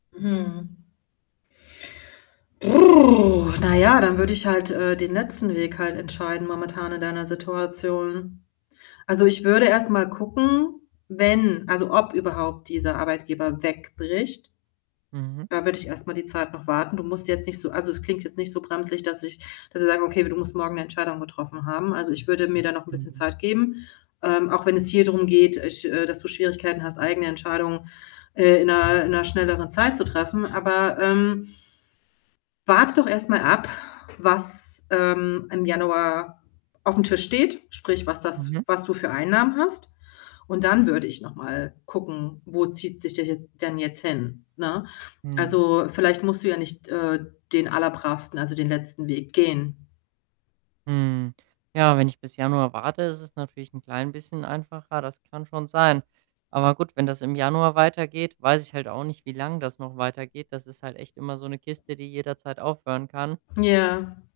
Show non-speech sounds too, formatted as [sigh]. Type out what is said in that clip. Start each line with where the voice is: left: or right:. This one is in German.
left: Mhm. [lip trill] Na ja, dann würde ich halt, äh, den letzten Weg halt entscheiden momentan in deiner Situation. Also, ich würde erst mal gucken, wenn also, ob überhaupt dieser Arbeitgeber wegbricht.
right: Mhm.
left: Da würde ich erst mal die Zeit noch warten. Du musst jetzt nicht so also, es klingt jetzt nicht so brenzlig, dass ich dass ich sagen würde, okay, du musst morgen 'ne Entscheidung getroffen haben. Also, ich würde mir da noch 'n bisschen
right: Mhm.
left: Zeit geben, ähm, auch wenn es hier drum geht, ich äh, dass du Schwierigkeiten hast, eigene Entscheidungen, äh, in 'ner in 'ner schnelleren Zeit zu treffen. Aber, ähm, warte doch erst mal ab, was, ähm, im Januar auf'm Tisch steht, sprich was das
right: Mhm.
left: was du für Einnahmen hast und dann würde ich noch mal gucken, wo zieht sich der jet denn jetzt hin, ne?
right: Mhm.
left: Also, vielleicht musst du ja nicht, äh, den allerbravsten also, den letzten Weg gehen.
right: Hm, ja, wenn ich bis Januar warte, ist es natürlich 'n klein bisschen einfacher. Das kann schon sein. Aber gut, wenn das im Januar weitergeht, weiß ich halt auch nicht, wie lang das noch weitergeht. Das ist halt echt immer so 'ne Kiste, die jederzeit aufhören kann.
left: Ja.